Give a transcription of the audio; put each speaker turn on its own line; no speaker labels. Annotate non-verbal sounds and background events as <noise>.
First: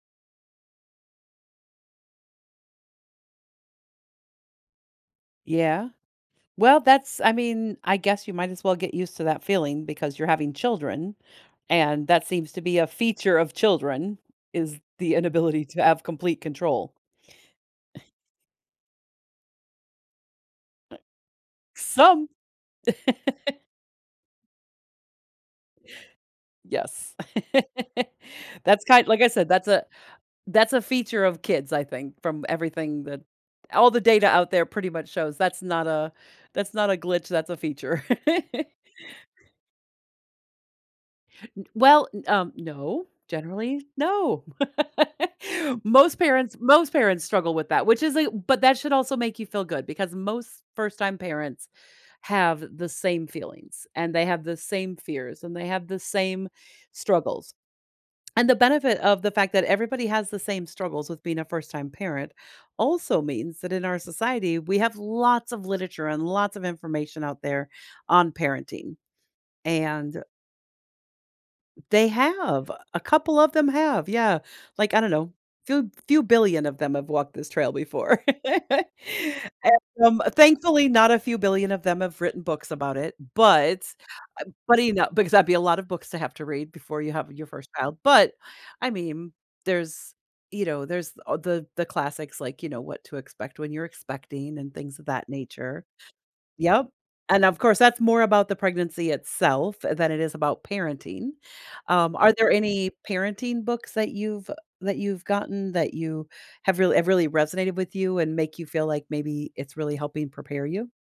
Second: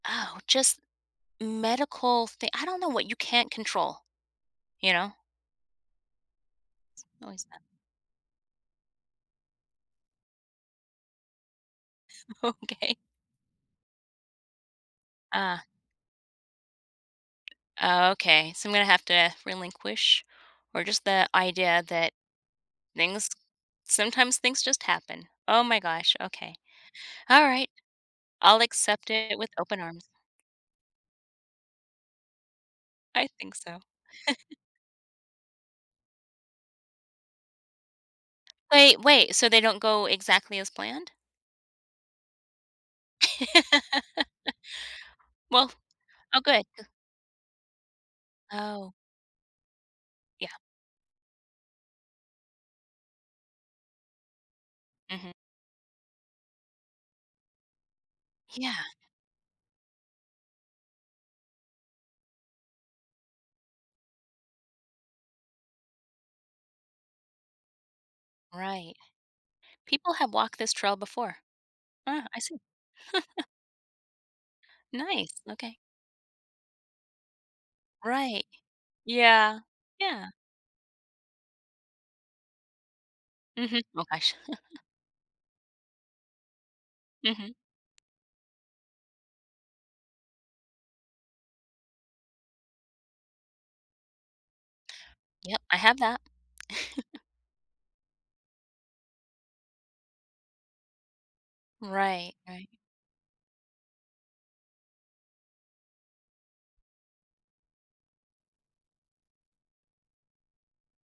Oh, just medical thin I don't know, what you can't control, you know?
Yeah. Well,
S
that's I
always
mean, I guess you might as well get used to that feeling because you're having children and that seems to be a
Okay.
feature of children, is the
Ah.
inability to have complete control.
Oh okay, so I'm gonna have to relinquish or just the idea that
Some!
things
<chuckles>
sometimes things just happen. Oh my gosh, okay.
Yes.
Alright. I'll
<laughs> That's kind
accept
like I
it with
said, that's
open
a
arms.
that's a feature of kids, I think, from everything that
I think so.
all the data out
<chuckles>
there pretty much shows, that's not a that's not a glitch, that's a feature. <laughs>
Wait, wait, so they don't go exactly as planned?
N well, n um, no. Generally, no. <laughs>
<laughs> Well
Most
oh,
parents
good, 'cau
most parents struggle with that, which is a but that should
Oh.
also make you feel good because
Yeah.
most first-time parents have the same feelings, and they have the same
Mhm.
fears, and they have the same struggles. And the
Yeah.
benefit of the fact that everybody has the same struggles with being a first-time parent also means that in our society, we have lots of literature and lots of information out there on parenting.
Right. People
And
have walked this trail before.
they
Ah, I see.
have, a couple
<chuckles>
of them have, yeah. Like, I don't know,
Nice, okay.
few few billion of them have walked this trail before.
Right.
<laughs>
Yeah,
And, um,
yeah.
thankfully, not a few billion of them have written books about it,
Mhm,
but
oh gosh.
uh, but,
<chuckles>
you know because that'd be a lot of books to have to read before you have your
Mhm.
first child, but, I mean, there's you know, there's a the the classics like, you know, What to Expect When You're Expecting and things of that
Yep, I
nature.
have that.
Yep.
<chuckles>
And of course, that's more about the pregnancy itself than it is about parenting. Um, are
Right,
there
right.
any parenting books that you've that you've gotten that you have really have really resonated with you and make you feel like maybe it's really helping prepare you?